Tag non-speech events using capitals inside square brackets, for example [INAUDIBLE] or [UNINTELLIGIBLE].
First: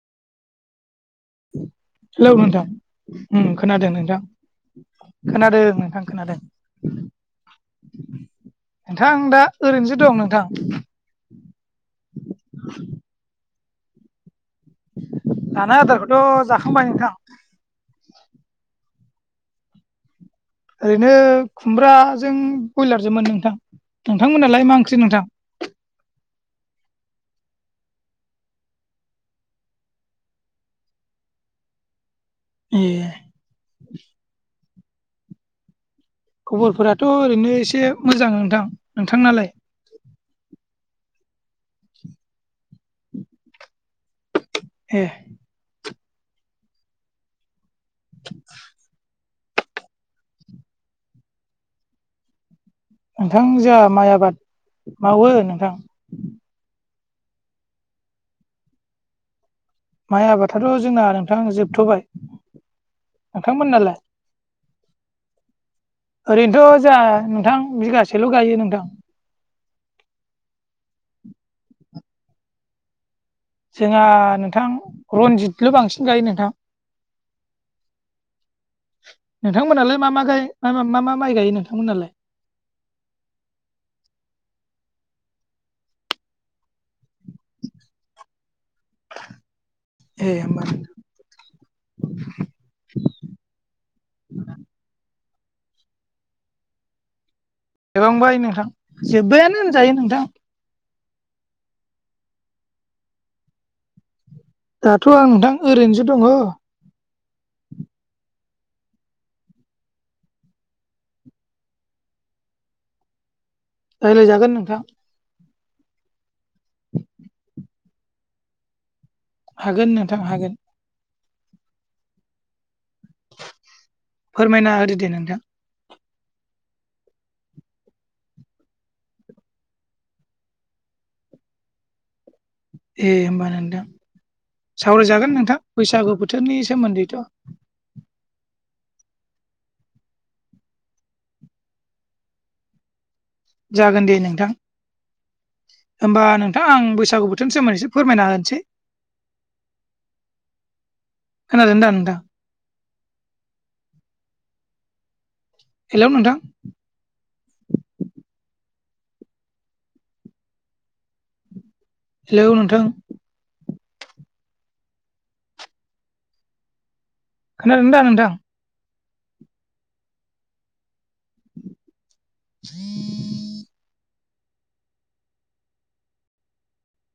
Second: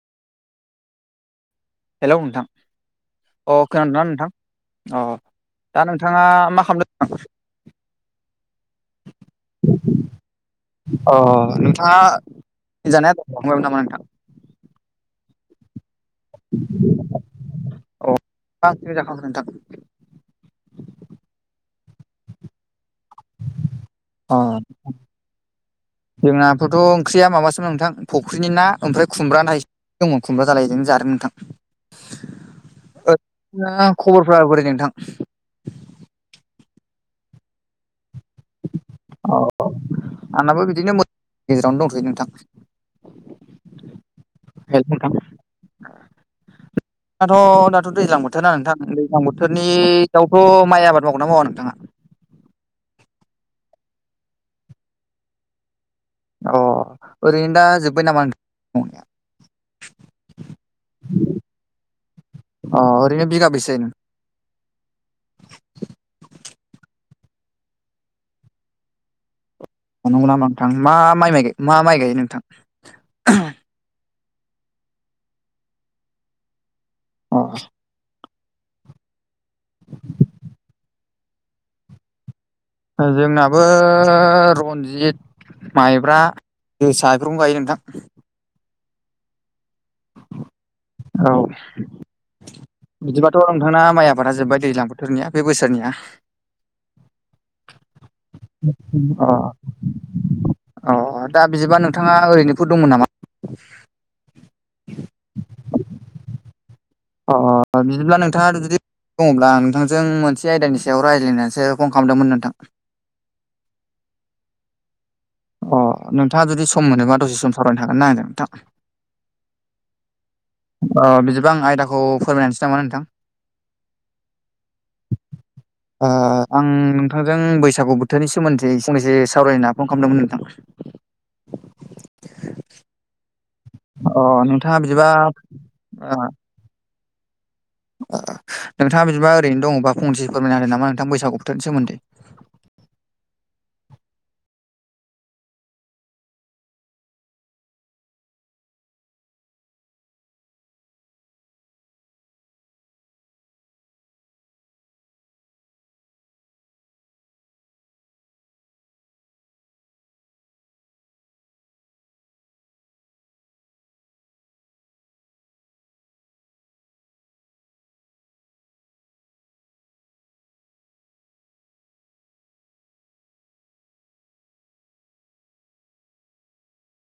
Hello नोंथां, उम अ खोनादों ना नोंथां नोथां? अ खोनादों दा नोंथां नोंथाङा खोनादों मा खामदो [INAUDIBLE] [INAUDIBLE] नोंथां दा ओरैनोसो दं नोंथां अ नोंथाङा जानाय आ [UNINTELLIGIBLE] नोंथां। [INAUDIBLE] जानाय आदार ख [INAUDIBLE] अ मा ओंख्रि जाखांखो नोंथां? ओरैनो खुमब्राजों बयलार जोंमोन नोंथां। अ नोंथांमोनालाय मा ओंख्रि नोंथां जोंना थथ' ओंख्रिया माबासोमोन नोंथां फख्रिनि ना ओमफ्राय खुमब्रा न दङ खुमब्रा जालायजोंनो जादों नोंथां। ए [UNINTELLIGIBLE] खबरफ्रा बोरै नोंथां? खबरफोराथ' ओरैनो एसे मोजां नोंथां। नोंथांनालाय औ आंनाबो बिदिनो मो गेजेरावनो दंथ'यो नोंथां। हेल' ए नोंथां। दाथ'-दाथ' दैज्लां बोथोरना नोंथां दैज्लां बो थोरनियावथ' माइ आबाद मावगोन ना मावा नोंथाङा? नोंथां जोहा माइ आबाद मावो नोंथां। अ ओरैनो दा जोब्बाय नामा [INAUDIBLE] मावनाया? माइ आबादाथ' जोंना नोंथां जोबथ'बाय। अ ओरैनो बिगाबैसे नोंथांमोनालाय? ओरैनोथ' जोहा नोंथां बिगासेल' गायो नोंथां। अ नांगौ नामा नोंथां। मा माइ-माइ मा माइ गायो नोंथां? जोंहा नोंथां रनजितल' बांसिन गायो नोंथां। अ। नोंथांमोनालाय मा-मा गाय मा-मा माइ गायो नोंथांमोनालाय? जोंनाबो रनजित। माइब्रा जोसा बेफोरखौनो गायो नोंथां। [INAUDIBLE] ए होमबा नोंथां। औ। बिदिबाथ' नोंथाना माइ आबादा जोब्बाय दैज्लां बोथोरनिया बे बोसोरनिया। जोबांबाय नोंथां। अ जोब्बायानो होनजायो नोंथां। अ दा बिदिबा नोंथाङा ओरैनोफोर दंमोन नामा? दाथ' आं नोंथां ओरैनोसो दङ। अ बिदिब्ला नोंथाङा जुदि दङब्ला नोंथांजों मोनसे आयदानि सायाव रायज्लायनोसो फन खालामदोंमोन नोंथां। रायज्लायजागोन नोंथां। अ नोंथाङा जुदि सम मोनोबा दसे सम सावरायनो हागोन ना आंजों नोंथां? हागोन नोंथां हागोन। अ बिदिबा आं आयदाखौ फोरमायना होनसै नामा नोंथां? फोरमायना होदो दे नोंथां। ओ‌ आं नोंथांजों बैसागु बोथोरनि सोमोन्दै फंनैसो सावरायना फन खालामदोंमोन नों थां [INAUDIBLE] ए होमबा नोंथां बिदिबा सावराय जागोन नोंथां बैसागु बोथोरनि सोमोन्दैथ'। ओ नोंथाङा बिदिबा ओरैनो दङबा फंनैसो फोरमायना होदो नामा नोंथां बैसागु बोथोरनि सोमोन्दै। जागोन दे नोंथां। होमबा नोंथां आं बैसागु बोथोरनि सोमोन्दै एसे फोरमायना होनसै। खोनादों दा नोंथां? हेलौ नोंथां। हेलौ नोंथां। खोनादों दा नोंथां? [INAUDIBLE]